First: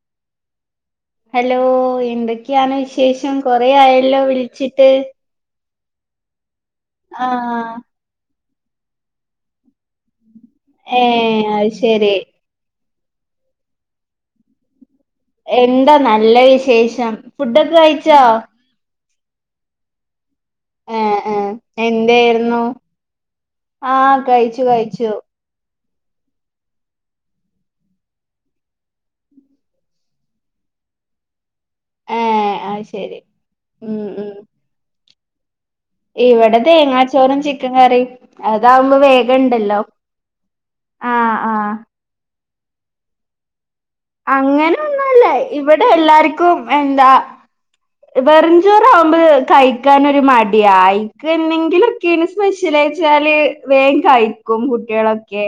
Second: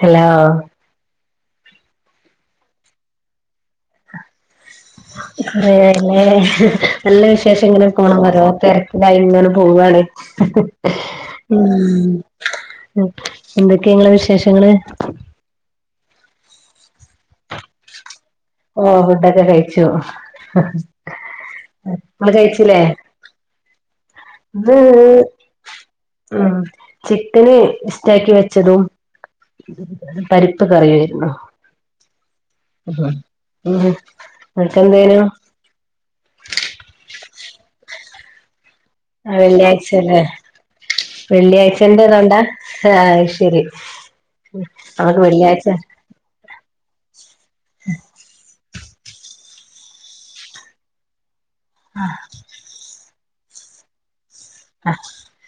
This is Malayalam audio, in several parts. ഹെലോ ഹലോ, എന്തൊക്കെയാണ് വിശേഷം? കൊറെ ആയല്ലോ വിളിച്ചിട്ട്? [unintelligible] നല്ല ആഹ് വിശേഷങ്ങൾ. [unintelligible] ഒരോ തെരക്ക് കാര്യായി ങ്ങനെ പോവാണ്. [unintelligible] ഏ അത് ശരി ഉം. എന്തെക്കെ ങ്ങളെ വിശേഷങ്ങള്? എന്താ നല്ല വിശേഷം. ഫുഡൊക്കെ കഴിച്ചോ? ഓ ഫുഡൊക്കെ കഴിച്ചു. ഏ ഏ ഇങ്ങൾ എന്തായിരുന്നു കഴിച്ചില്ലേ? ആഹ് കഴിച്ചു കഴിച്ചു [unintelligible] ഉം. ചിക്കന് ഇസ്റ്റാക്കി വെച്ചതും [unintelligible] പരിപ്പ് കറിയായിര്ന്നു. ഏ അത് ഉഹ്, ശരി ഉം. ങ്ങക്കെന്തേനു? ഇവടെ തേങ്ങാച്ചോറും ചിക്കൻ കറിം. അതാവുമ്പോ വേം ആ വെള്ളിയാഴ്ചല്ലേ!. ആഹ് ആഹ് വെള്ളിയാഴ്ചന്റെ ഇതോണ്ടാ? ഹേ.. അയ്ശെരി. അങ്ങനെ ഒന്നൊല്ല. ഇവിടെ എല്ലാർക്കും എന്താ വെറും [unintelligible] ചോറാവുമ്പോയെ കഴിക്കൻൊരു മടിയ. അയിക്കന്തെങ്കിലൊക്കെരു സ്പെഷ്യലാചാല് വേം കഴിക്കും. കുട്ടികളൊക്കെ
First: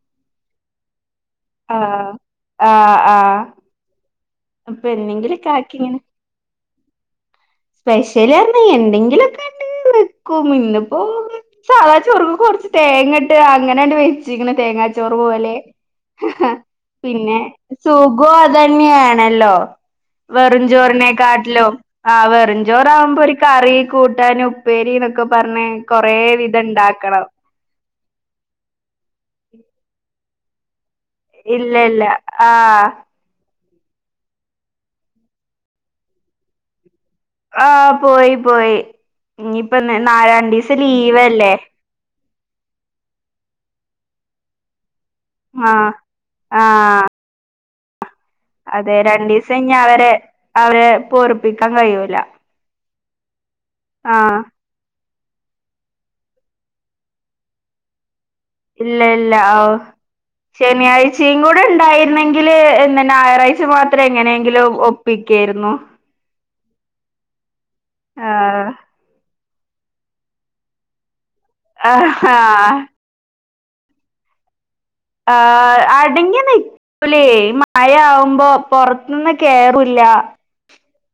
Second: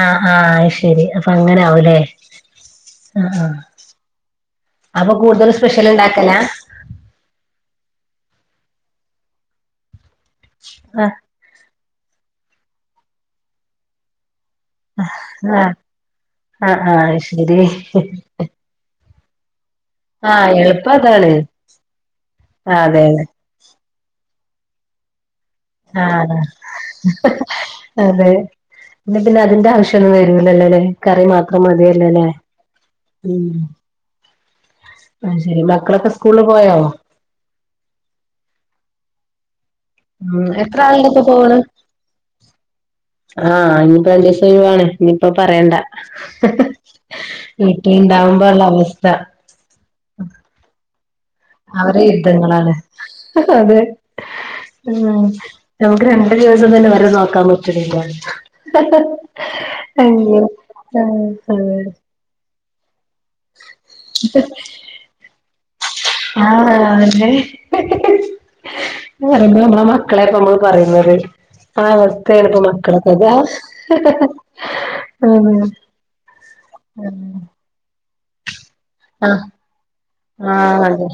ആഹ്, ആഹ്, അയ്ശെരി. അപ്പൊ അങ്ങനെ ആവുലെ? ആഹ് ആഹ് ആ ആഹ് അപ്പൊ ആ [unintelligible] കൂടുതൽ എന്തെങ്കിലൊക്കെ ആക്കി സ്പെഷ്യൽ ഇങ്ങനെ ണ്ടാക്കല? സ്പെഷ്യല് റഞ, എന്തെങ്കിലൊക്കെ ആണ്ട് വെക്കും. ഇന്ന്പ്പോ ആഹ് സാദാ ചോറ്ക്ക് കൊറച്ച് തേങ്ങ ഇട്ട് അങ്ങനാണ്ട് [unintelligible] തേങ്ങാച്ചോറ് പോലെ, ആഹ് ആഹ് ആഹ് പിന്നെ ശരി സുഖോ [unintelligible] ണല്ലോ ആഹ് എളുപ്പം വെറുംചോറിനെ അതാണ് കാട്ടിലും. ആ വെറും ആഹ് അതെ ചോറാവുമ്പോ അതെ ഒരു! കറി, കൂട്ടാന്, ഉപ്പേരി ന്നൊക്കെ പറഞ് കൊറെ ആഹ് വിധം ണ്ടാക്കണം. അതെ? എന്നാ പിന്നെ അതിന്റെ ആവശ്യംഒന്നും വരൂലല്ലോല്ലെ? കറി മാത്രം ഇല്ല ഇല്ല മതിയല്ലോല്ലേ? ആഹ് ഉം! അയ്ശെരി. മക്കളൊക്കെ സ്കൂളിൽ പോയോ? ആഹ്. പോയി, പോയി. ഇഞ്ഞിപ്പോ നാ.. ഉം എത്ര രണ്ടീസം ആളുണ്ടപ്പോ ലീവല്ലേ? പോണ് ആഹ്, ഇഞ് പ്പൊ രണ്ടീസം ഒഴിവാണ്. ഇനിയിപ്പോ പറയണ്ട., ആഹ് ആഹ് വീട്ടില് ണ്ടാവുമ്പോള്ള അവസ്ഥ. ചൈഞ്ഞ അവരെ, അവര് പോർ [unintelligible] അവരെ യുദ്ധങ്ങളാണ്. അതെ ആഹ്. ഉം നമുക്ക് രണ്ടു ദിവസം തന്നെ അവരെ നോക്കാൻ പറ്റണില്ല. ഇല്ല ഇല്ല ഓഹ് അയ്യോ ശനിയാഴ്ചയും ആഹ് കൂടെ ഉണ്ടായിരുന്നെങ്കിൽ. എങ്കില് ഇന്ന് ഞായറാഴ്ച മാത്രം എങ്ങനെയെങ്കിലും ഒപ്പിക്കായിരുന്നു. ആഹ് അല്ലെ ഹ ആഹ് ഹ പറയുമ്പോ നമ്മളുടെ മക്കളെ ഇപ്പ നമ്മള് പറയുന്ന ഒരു അവസ്ഥയാണ് ഇപ്പോ ആഹ് മകളെ [unintelligible] ഹ ഹ ആഹ അടങ്ങി നി പോലെ മഴ ആവുമ്പോ പോറത്തുന്ന് കേറൂല ആ അതെ.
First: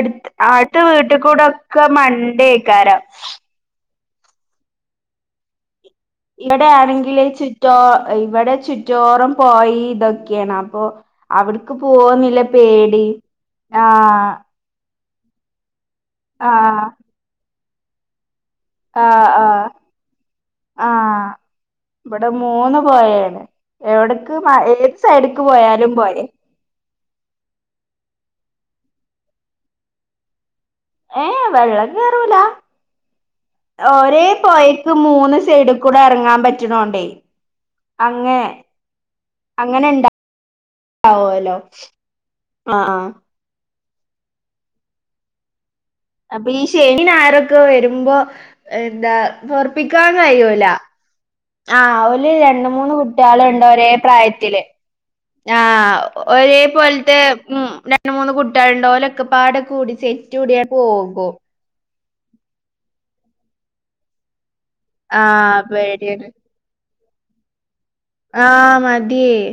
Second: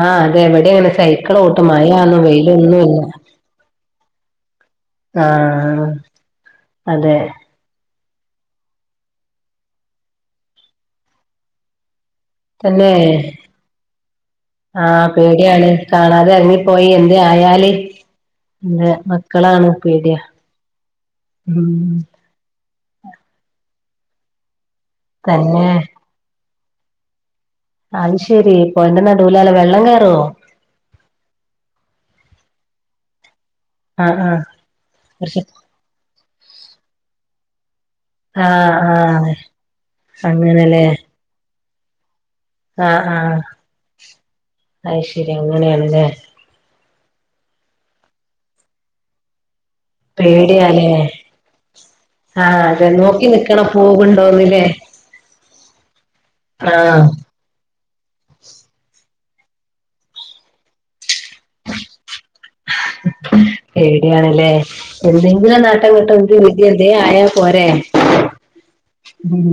ആഹ് അതെ അടുത്ത എവിടെയാണ് വീട്ടിൽ സൈക്കിൾ കൂടെ ഓട്ടും ഒക്കെ മഴ ആന്നും വെയിലൊന്നുമില്ല. മണ്ടേക്കാരം ആഹ് ഇവിടെ അതെ ആണെക്കിലെ ചുറ്റു ട്ടോ ഇവിടെ ചുറ്റോറം പൊഴേ ഇതൊക്കെയാണ്. അപ്പൊ അവിടക്ക് പോകുന്നില്ല തന്നെ ആഹ പേടിയാണ്. കാണാതെ ആഹ് ഇറങ്ങിപ്പോയാൽ തെ ആയാല്. അതെ ആഹ് ആഹ് മക്കടെയാണ് പീടിയ ആഹ് മം. ഇവിടെ മൂന്ന് പോഴാണ് എവിടക്ക് ഏത് സൈഡക്ക് തന്നെ പോയാലും പോഴാ അത് ശരി പോയേന്റെ നാടുവിലലെ വെള്ളം കേറുവോ ഏ വെള്ളം കേറൂല ആഹ് ഒരേ ആഹ് പോയക്ക് മൂന്ന് പക്ഷെ സൈഡി കൂടെ ഇറങ്ങാൻ പറ്റാനൊണ്ടേയ്. ആഹ് ആഹ് അങ്ങനെല്ലേ. ആഓലോ ആഹ് ആഹ് അത്ശരി അങ്ങനെയനല്ലേ. അപ്പൊ ഈ ശനീന് ഞായറുംക്കെ വരുമ്പോ എന്താ പൊറുപ്പിക്കാൻ കഴിയൂല പേടിയാലേ ആഹ് ഓര് ആഹ് രണ്ടു അതെ മൂന്ന് നോക്കി കുട്ടിയോള്ളുണ്ട് നിക്കണം ഒരേ പ്രായത്തില് പോവുണ്ടോന്നില്ലേ ആഹ് ഒരേ ആഹ് പോലത്തെ ഉം രണ്ട് [unintelligible] മൂന്ന് കുട്ടികളണ്ട ഒരൊക്കെ പാടൊ കൂടി സെറ്റ് കൂടിയ പോകോ. പേടിയണല്ലേ ആഹ് എന്തെങ്കിലും നാട്ടംഅങ്ങോട്ട പേടിയാണ് [unintelligible] എന്തെ ആയാ പോരെ ആഹ് മതി ഉം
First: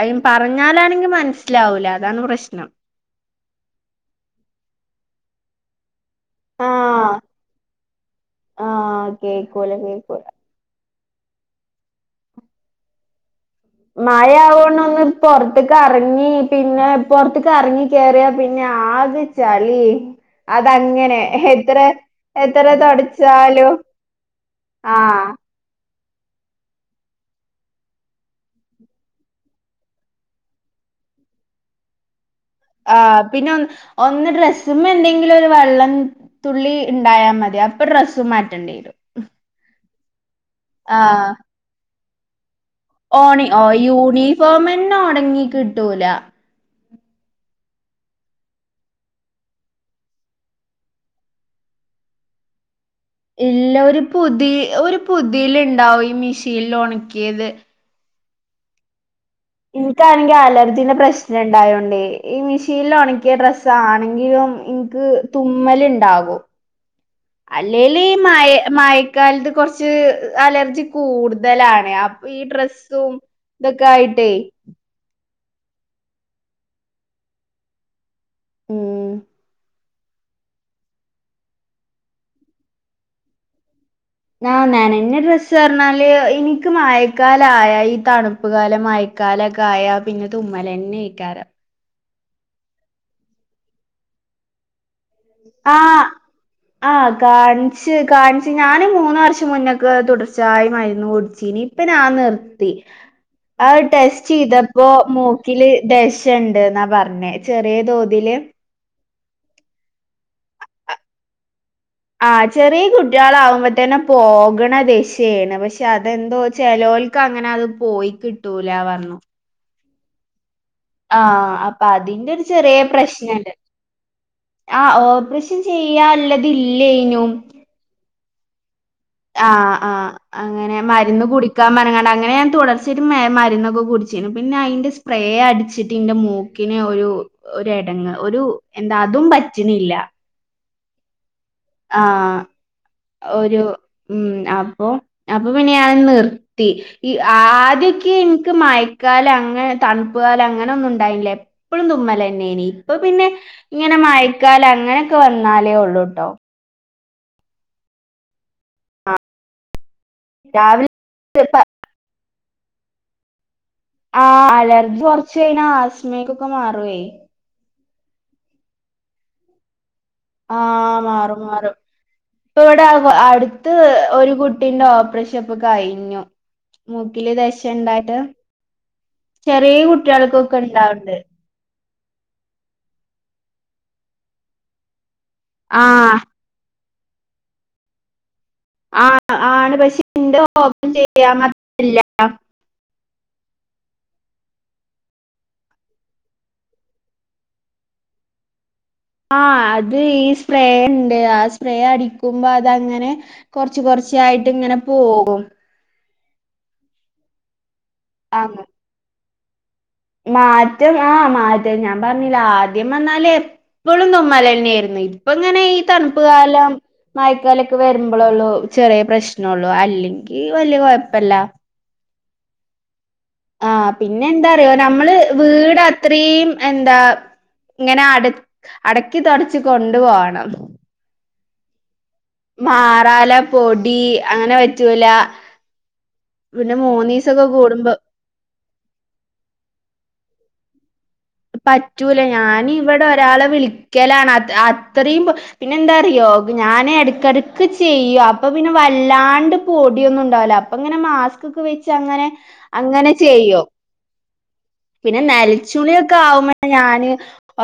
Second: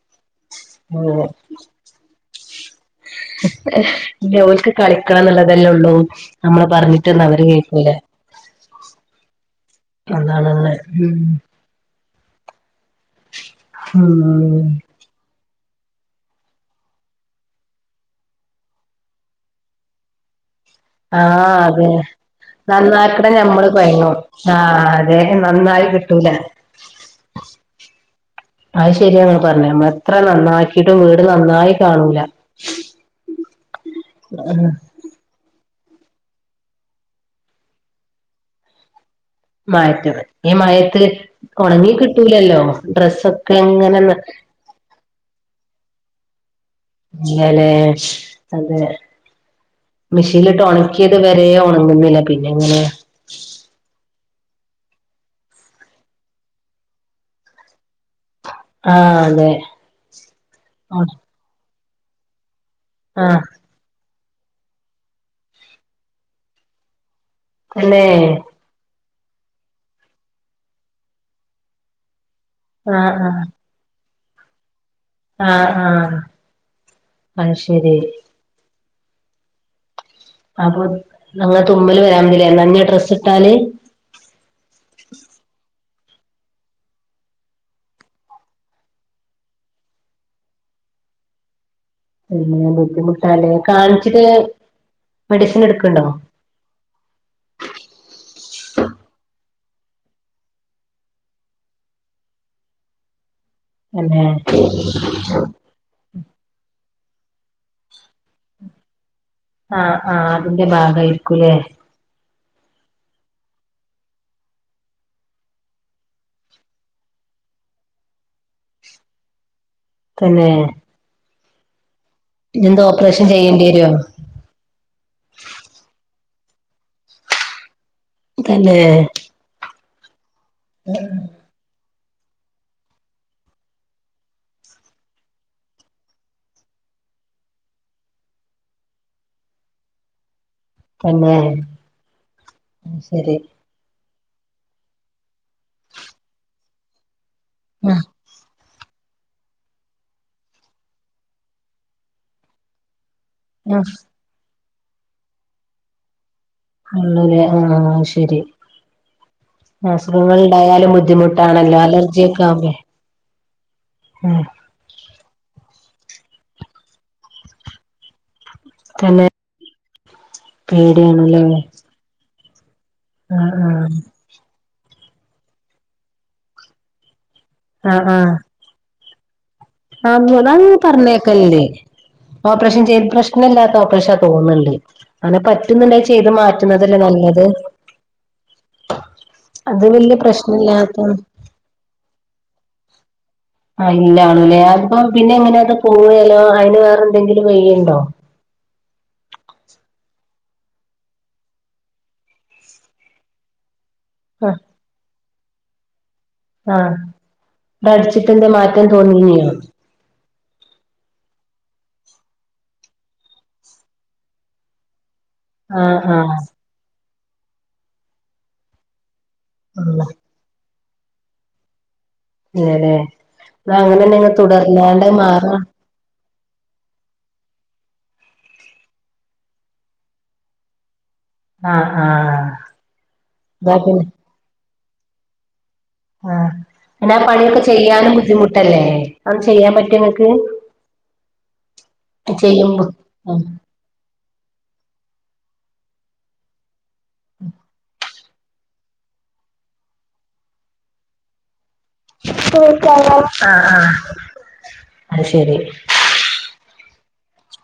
അയിം പറഞ്ഞാലാണെങ്കി അങ്ങനെ മനസ്സിലാവൂല അതാണ് പ്രശ്നം ന്റെ ഓൾക്ക് കളിക്കാന്നുള്ളതെല്ലെ ഉള്ളൂ നമ്മള് ആഹ് പറഞ്ഞിട്ടന്നവര് കേൾക്കൂല ആഹ് കേക്കൂല കേക്കൂല എന്താണല്ലേ ഉം ഉം മയയാവണൊന്ന് പൊറത്ത് കറങ്ങി പിന്നെ പൊറത്ത് കറങ്ങിക്കേറിയ പിന്നെ ആകെ ചളി. അതങ്ങനെ ആഹ് എത്ര അതെ എത്ര നന്നാക്കണ ഞമ്മള് തൊടച്ചാലും കൊയങ്ങും ആഹ് ദ്ദേഹം നന്നായി കിട്ടൂല. [inaudible] അയ് ശെരിയാങ്ങ പറഞ്ഞെ നമ്മ എത്ര നന്നാക്കിട്ടും വീട് നന്നായി കാണൂല. ആഹ് പിന്നെ ഒ ഒന്ന് ഡ്രസ്സ്മേ എന്തെ ന്തെങ്കിലും ഒരു വെള്ളം തുള്ളി ഇണ്ടായാമതി അപ്പൊ ഡ്രസ്സ്‌ മാറ്റേണ്ടിരും. [unintelligible] ഈ മഴയത്ത് ആഹ് ഒണങ്ങി കിട്ടൂലല്ലോ. ഓണി ഡ്രസ്സൊക്കെ ഓ ഇങ്ങനെ യൂണിഫോമന്നോണങ്ങി കിട്ടൂല ഇങ്ങനേ അതെ മെഷീനിലിട്ട് ഒണക്കിയത് വരെ ഒണങ്ങുന്നില്ല പിന്നെങ്ങനെയാ. ഇല്ല ഒരു പുതി ഒരു പുതീലിണ്ടാവും ഈ മിഷീലിലൊണക്കിയത് ആഹ് അതെ എനിക്കാണെങ്കിൽ അലർജീന്റെ പ്രശ്നൊണ്ടായോണ്ടെ ഈ മിഷീലൊണക്കിയ ആഹ് ഡ്രസ് സണെങ്കിലും ഇന്ക്ക് തുമ്മലിണ്ടാകു അല്ലേലീ തന്നെ മായ മയക്കാലത്ത് കൊറച്ച് അലർജി കൂടുതലാണെ അപ്പൊയീ ഡ്രസ്സും ആഹ് ആഹ് ഇതൊക്കായിട്ടേ ആഹ് ആഹ് അയ്ശെരി ഉം അപ്പൊ [unintelligible] തുമ്മല് വരാഞ്ഞില്ലേ നഞ്ഞ ഡ്രെസ്സിട്ടാല് ആഹ് നനഞ്ഞ ഡ്രസ്സ്ർഞ്ഞാല് ഇനിക്ക് മയക്കാലായ ഈ തണു ഉപ്പുകാല മഴക്കാലക്കായ പിന്നെ തുമ്മലന്നെയിക്കാരം പിന്നെ ബുദ്ധിമുട്ടാല്ലേ കാണിച്ചിട്ട് മെഡിസിൻ എടുക്ക്ണ്ടോ ആഹ് ആഹ് കാണിച്ച് കാണിച്ച് ഞാനി മൂന്ന് വർഷം മുന്നൊക്കെ തുടർച്ചായി മരുന്നു കുടിച്ചീനി ഇപ്പഞാ നിർത്തി ആ തന്നെ ടെസ്റ്റിയ്തപ്പോ മൂക്കില് ദശണ്ട്ന്നാ പറഞ്ഞേ ചെറിയ തോതില് ആഹ് ആഹ് അത്ന്റെ ഭാഗായിരിക്കൂല്ലേ ആഹ് ചെറിയ കുട്ടികളാവുമ്പോത്തന്നെ പോകണ ദശാണ് പക്ഷെ അതെന്തോ ചെലോൽ ക്കങ്ങനത് പോയി കിട്ടൂല പറഞ്ഞു തന്നേ ആഹ് അപ്പാതിൻ്റൊരു ചെറിയ ഓപ്പറേഷൻ പ്രശ്നണ്ട് ചെയ്യേണ്ടി വരോ ആ ഓപ്രേഷൻ ചെയ്യാനുള്ളതില്ലെയ്നും തന്നേ ആഹ് ആഹ് അങ്ങനെ മരുന്ന് കുടി ക്കമനങ്ങാണ്ടങ്ങനെ ഞാൻ തുടർച്ചായിട്ട് മെമരുന്നൊക്കെകുടിച്ചിനു പിന്നയിൻ്റെ സ്പ്രേ അടിച്ചിട്ട് ഇൻ്റെ മൂക്ക് ക്ക്നൊരു ഒരെടങ്ങ് ഒരു എന്താ അതും പറ്റിണില്ല തന്നേ ആഹ് ഒരു ഉം അപ്പൊ അപ്പൊപിന്നെ ഞാൻ നിർത്തി ഈ ആഹ് ആദ്യക്കെ എനിക്ക് മയ് കാലങ്ങനെ തണുപ്പുകാലങ്ങനൊന്നുണ്ടായില്ലെപ്പോഴും തുമ്മലന്നെനി ഇപ്പാപ്പിന്നെ ആഹ് ഇങ്ങനെ മയക്കാലങ്ങനൊക്കെ വന്നാലേ ഒള്ളൂട്ടോ ള്ളുലേ ആഹ് ശെരി രാവിലെ അസുഖങ്ങളുണ്ടായാലും ബുദ്ധിമുട്ടാണല്ലോ അലർജിയൊക്കെ ആവുബൊ ആഹ് അലർജി കൊറച്ച്ഴിഞ്ഞാ ആസ്മേക്കൊക്കെ മാറുവേ തന്നെ ആ പേടിയാണല്ലേ മാറുംമാറും ഇപ്പവിടെ ആഹ് അടുത്ത് ആഹ് ഒരുകുട്ട കുട്ടീന്റെ ഓപ്പറഷപ്പൊകഴിഞ്ഞു മൂക്കില്ദശഇണ്ടായിട്ട് ചെറിയകു [unintelligible] പറഞ്ഞേക്കല്ലേ? ഓപ്പറേഷൻചെയ്ത് പ്രശ്നഇല്ലാത്ത ഓപ്പറേഷ തോന്ന്ണ്ട് അങ്ങനെ ആഹ് പറ്റുംന്നുണ്ടങ്കിചെയ്ത് മാറ്റ റ്റുന്നതല്ലേ നല്ലത് ആ അത് ആണ്പക്ഷെ വല്യ ഇൻ്റെ ഓപ്പറേഷൻ പ്രശ്നല്ലാത്ത ചെയ്യാൻ മാത്ര ഇല്ല അ ഇല്ല ലെപ്പം പിന്നെഎങ്ങനെയത് പോവല്ലോ അയിന് വേറെഎന്തെങ്കിലും വയ്യിണ്ടോ ആ അത് ഈ സ്പ്രേ ഇണ്ട് ആ സ്പ്രേഅടിക്കുമ്പോഅതങ്ങനെ കൊറച്ച് ആഹ് കൊറച്ചായിട്ട്ങ്ങനെ പോകും ആ ഇതടിച്ചിട്ട് എൻതേ അങ്ങ് മാറ്റം തോന്നിനിയോ? മാറ്റം ആ മാറ്റം ഞാൻ പറഞ്ഞിലെ ആദ്യംവന്നാല് പ്പളും തുമ്മലന്നെയായിരുന്നു ഇപ്പങ്ങനെ ആഹ് ആഹ് ഈതണുപ്പ്കാലം മയക്കാലൊക്കെ വരുമ്പളൊള്ളൂ ചെറിയപ്രശ് ശ്നൊള്ളൂ ഉം അല്ലെങ്കി വല്യകൊഴപ്പല്ല ഇല്ല ആ ലേ അങ്ങനെന്നെ തുടർന്നാണ്ട് മാറ? ത്രേയിം എന്താ ഇങ്ങനെ അട അടക്കിതൊടച്ച്കൊണ്ടുപൊണം ആഹ ആഹ മാറാല പൊടി അങ്ങനെപറ്റൂല ആഹ പിന്നെ ആ പണിയൊക്കെ ചെയ്യാനുംബുദ്ധിമുട്ടല്ലേ അതൊന്നു ചെയ്യാൻപറ്റോ ങ്ങക്ക്? പറ്റൂല ചെയ്യുമ്പോ ഞാനിവിടെ ആഹ് ഒരാളെവിളി ക്കേലാണ്. അത് അത്രയുംപ പിന്നെന്തറിയോ ഞാനെടക്ക്ടക്ക് ചെയ്യോ അപ്പൊപിന്നെ വല്ലാണ്ട്പൊടിയൊന്നും ഉണ്ടവുല അപ്പംഇങ്ങനെമാസ്ക് മാസ്കൊകെവെച്ച്ങ്ങനെ അങ്ങനെ ചെയും ആഹ് അത് ശരി പിന്നെനൽച്ചുലിയൊക്ക ഇൻക്ക. ആവുമ്പോ ഞാന്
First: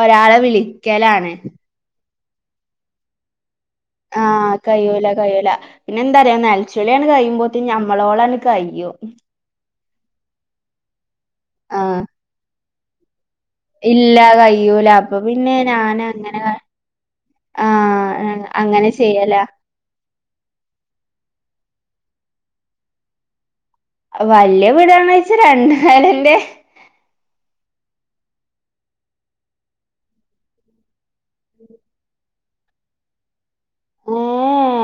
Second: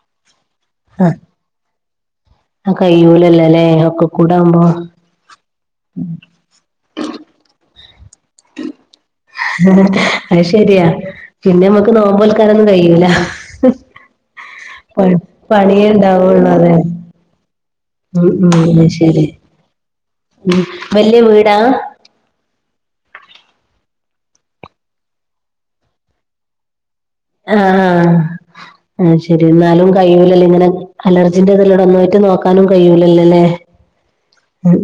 ഒരാളെവിളിക്കലാണ് ആ കയ്യുല്ലല്ലേ ഒ ആഹ് കഴിയുല കഴിയുല പിന്നെന്താറിയൊ നൽച്ചുളിയണ് കഴിയുമ്പോത്തിന് നമ്മളോളൊ ഹഹഹ അത് ശരിയാ പിന്നെനമ്മക്ക് ആഹ് നോമ്പോൽ ക്കനൊന്നുംകഴൂല ഹഹ് ഇല്ല കയ്യൂല പ അപ്പൊ പിന്നെ ഞാനങ്ങനെ പണിയെണ്ടാവുള്ളൂ അതെ ഉം ആഹ് ഉം അങ്ങനെ ശരി ചെയ്യലാ ഉം വല്യവീടാ? വല്യയവീടണന്നൊയ്വച്ച രണ്ട് നിലന്റെ ആഹ അ ആ ശരി എന്നാലും കഴൂലലെങ്ങനെ അലർജിന്റെ ഇതല്ലോടെ ഒന്നായിട്ട് നോക്കാനും കഴിയൂല്ലല്ലല്ലേ?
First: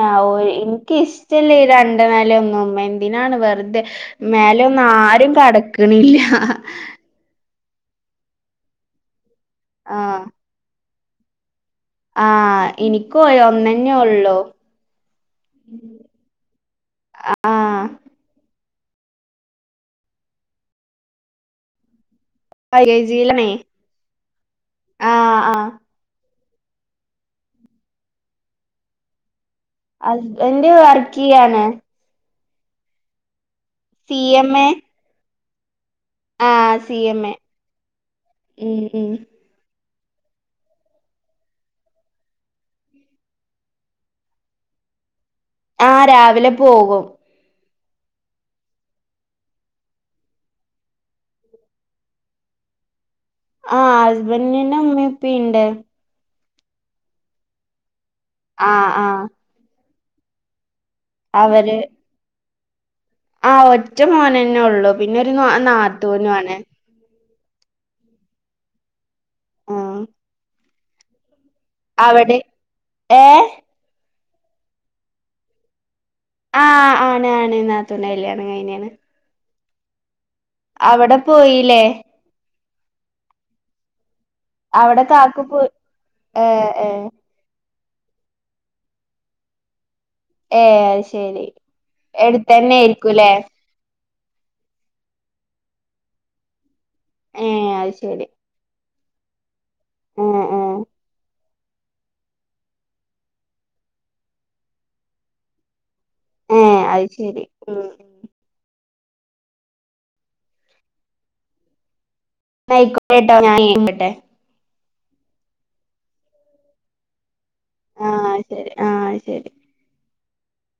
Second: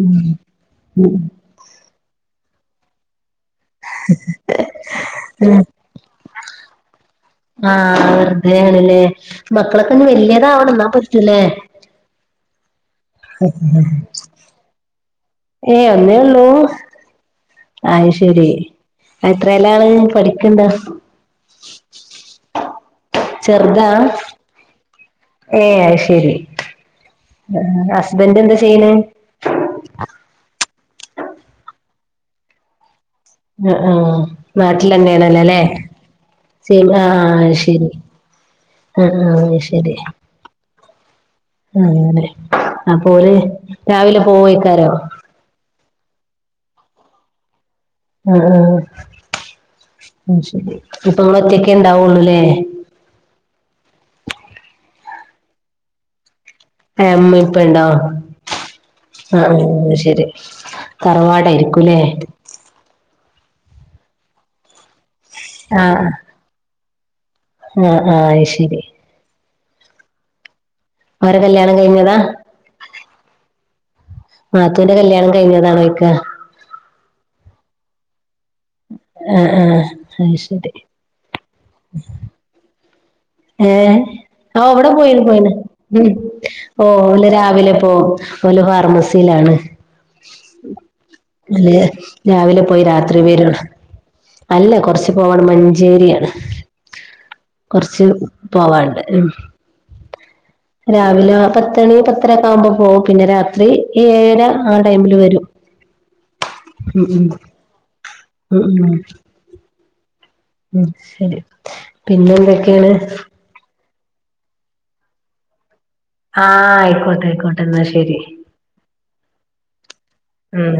ഏഎഒയ് ഇൻക്ക്ഇഷ്ടല്ല രണ്ട് എ മേലെന്നും എന്തിനാണ് വെറുതെ മേലെന്നുംആരുംകടക്കണില്ല ആഹ വെറുതെണ്ല്ലേ മക്കളൊക്കെങ്ങ് വെല്യതാവണംന്നാപറ്റുംല്ലേ? ആ ഇനിക്കും യ ഒന്നന്നെള്ളൂ ഏയ് ഒന്നേയൊള്ളൂ? ആഹ് അയ്ശരി എത്രയലാണ് പഠിക്ക്ണ്ടൊ? ഐ എജീയിലാണേ ഏ അയ്ശരി ഹസ്ബന്റന്താ ചെയ്യ്ണെ? ഹസ്ബന്റ് വർക്ക്യ്യാണ് ആ ആഹ സി എം എ നാട്ടിലന്നെണല്ലല്ലേ? ആഹ് [unintelligible] സി എം എ ആഹ ശരി ഉം ആഹ ഉം ആഹ ശരി ആലെ അപ്പോര് രാവിലെ പോവയ്ക്കാരോ? ആ രാവിലെപോവും. ആ ആ ശരി ഇപ്പൊങ്ങൾറ്റയൊക്കെണ്ടാവുള്ളൂല്ലേ? ആ ഹസ്ബന്റിന്റെ ഉമ്മീഉപ്പീണ്ട് ഉമ്മി ഇപ്പണ്ടൊ? ആ ആ ആ ശരി അവര് തറവാടായിരിക്കൂല്ലേ? ആ ഒറ്റ മോനെന്നൊള്ളു പിന്നെ ഒരു നാത്തൂനു ആണ്. ആ ആ അയ്ശരി ആ ഓരെ കല്യാണം കഴിഞ്ഞതാ? അവിടെ ഏ നാത്തൂന്റെ കല്യാണം കഴിഞ്ഞതാണോയ്ക്കാ. ആ ആണ് ആണ് നാത്തൂന്റെ കല്യാണം കഴിഞ്ഞ് ആ ആ അ ശരി അവടെ പോയില്ലേ? ഏ ആ അവ്ടെ അവിടെ പോയിന് കാക്കു പോയിന് പോ ഉം ഏ ഏ ഓല്ല് രാവിലെ ഇപ്പോ ഓല് ഫാർമസിയിലാണ്. ഏ അത് ശരി ഇവല് രാവിലെ എടുത്തന്നെ പോയി രാത്രി ആയിരിക്കൂല്ലേ വരുള്ളൂ. അല്ല കൊറച്ചു പോവണം മഞ്ചേരിയാണ്. ഏ അത് കൊറച്ച് ശരി പോവാണ്ട് ഉം ഏ ഏ രാവിലെ പത്ത് പത്തണി പത്തരക്കെ ആകുമ്പോ പോവും. പിന്നെ രാത്രി ഏഴര ആ ടൈമിൽ വരും. ഏ ഉം അത് ഉം ശരി ഉം ഉം ഉം ഉം ശരി. പിന്നെന്തേ [inaudible] ആഹ് ആയിക്കോട്ടായിക്കോട്ടെ. എന്നാ ആ ശരി. ശരി ആ ശരി ഉം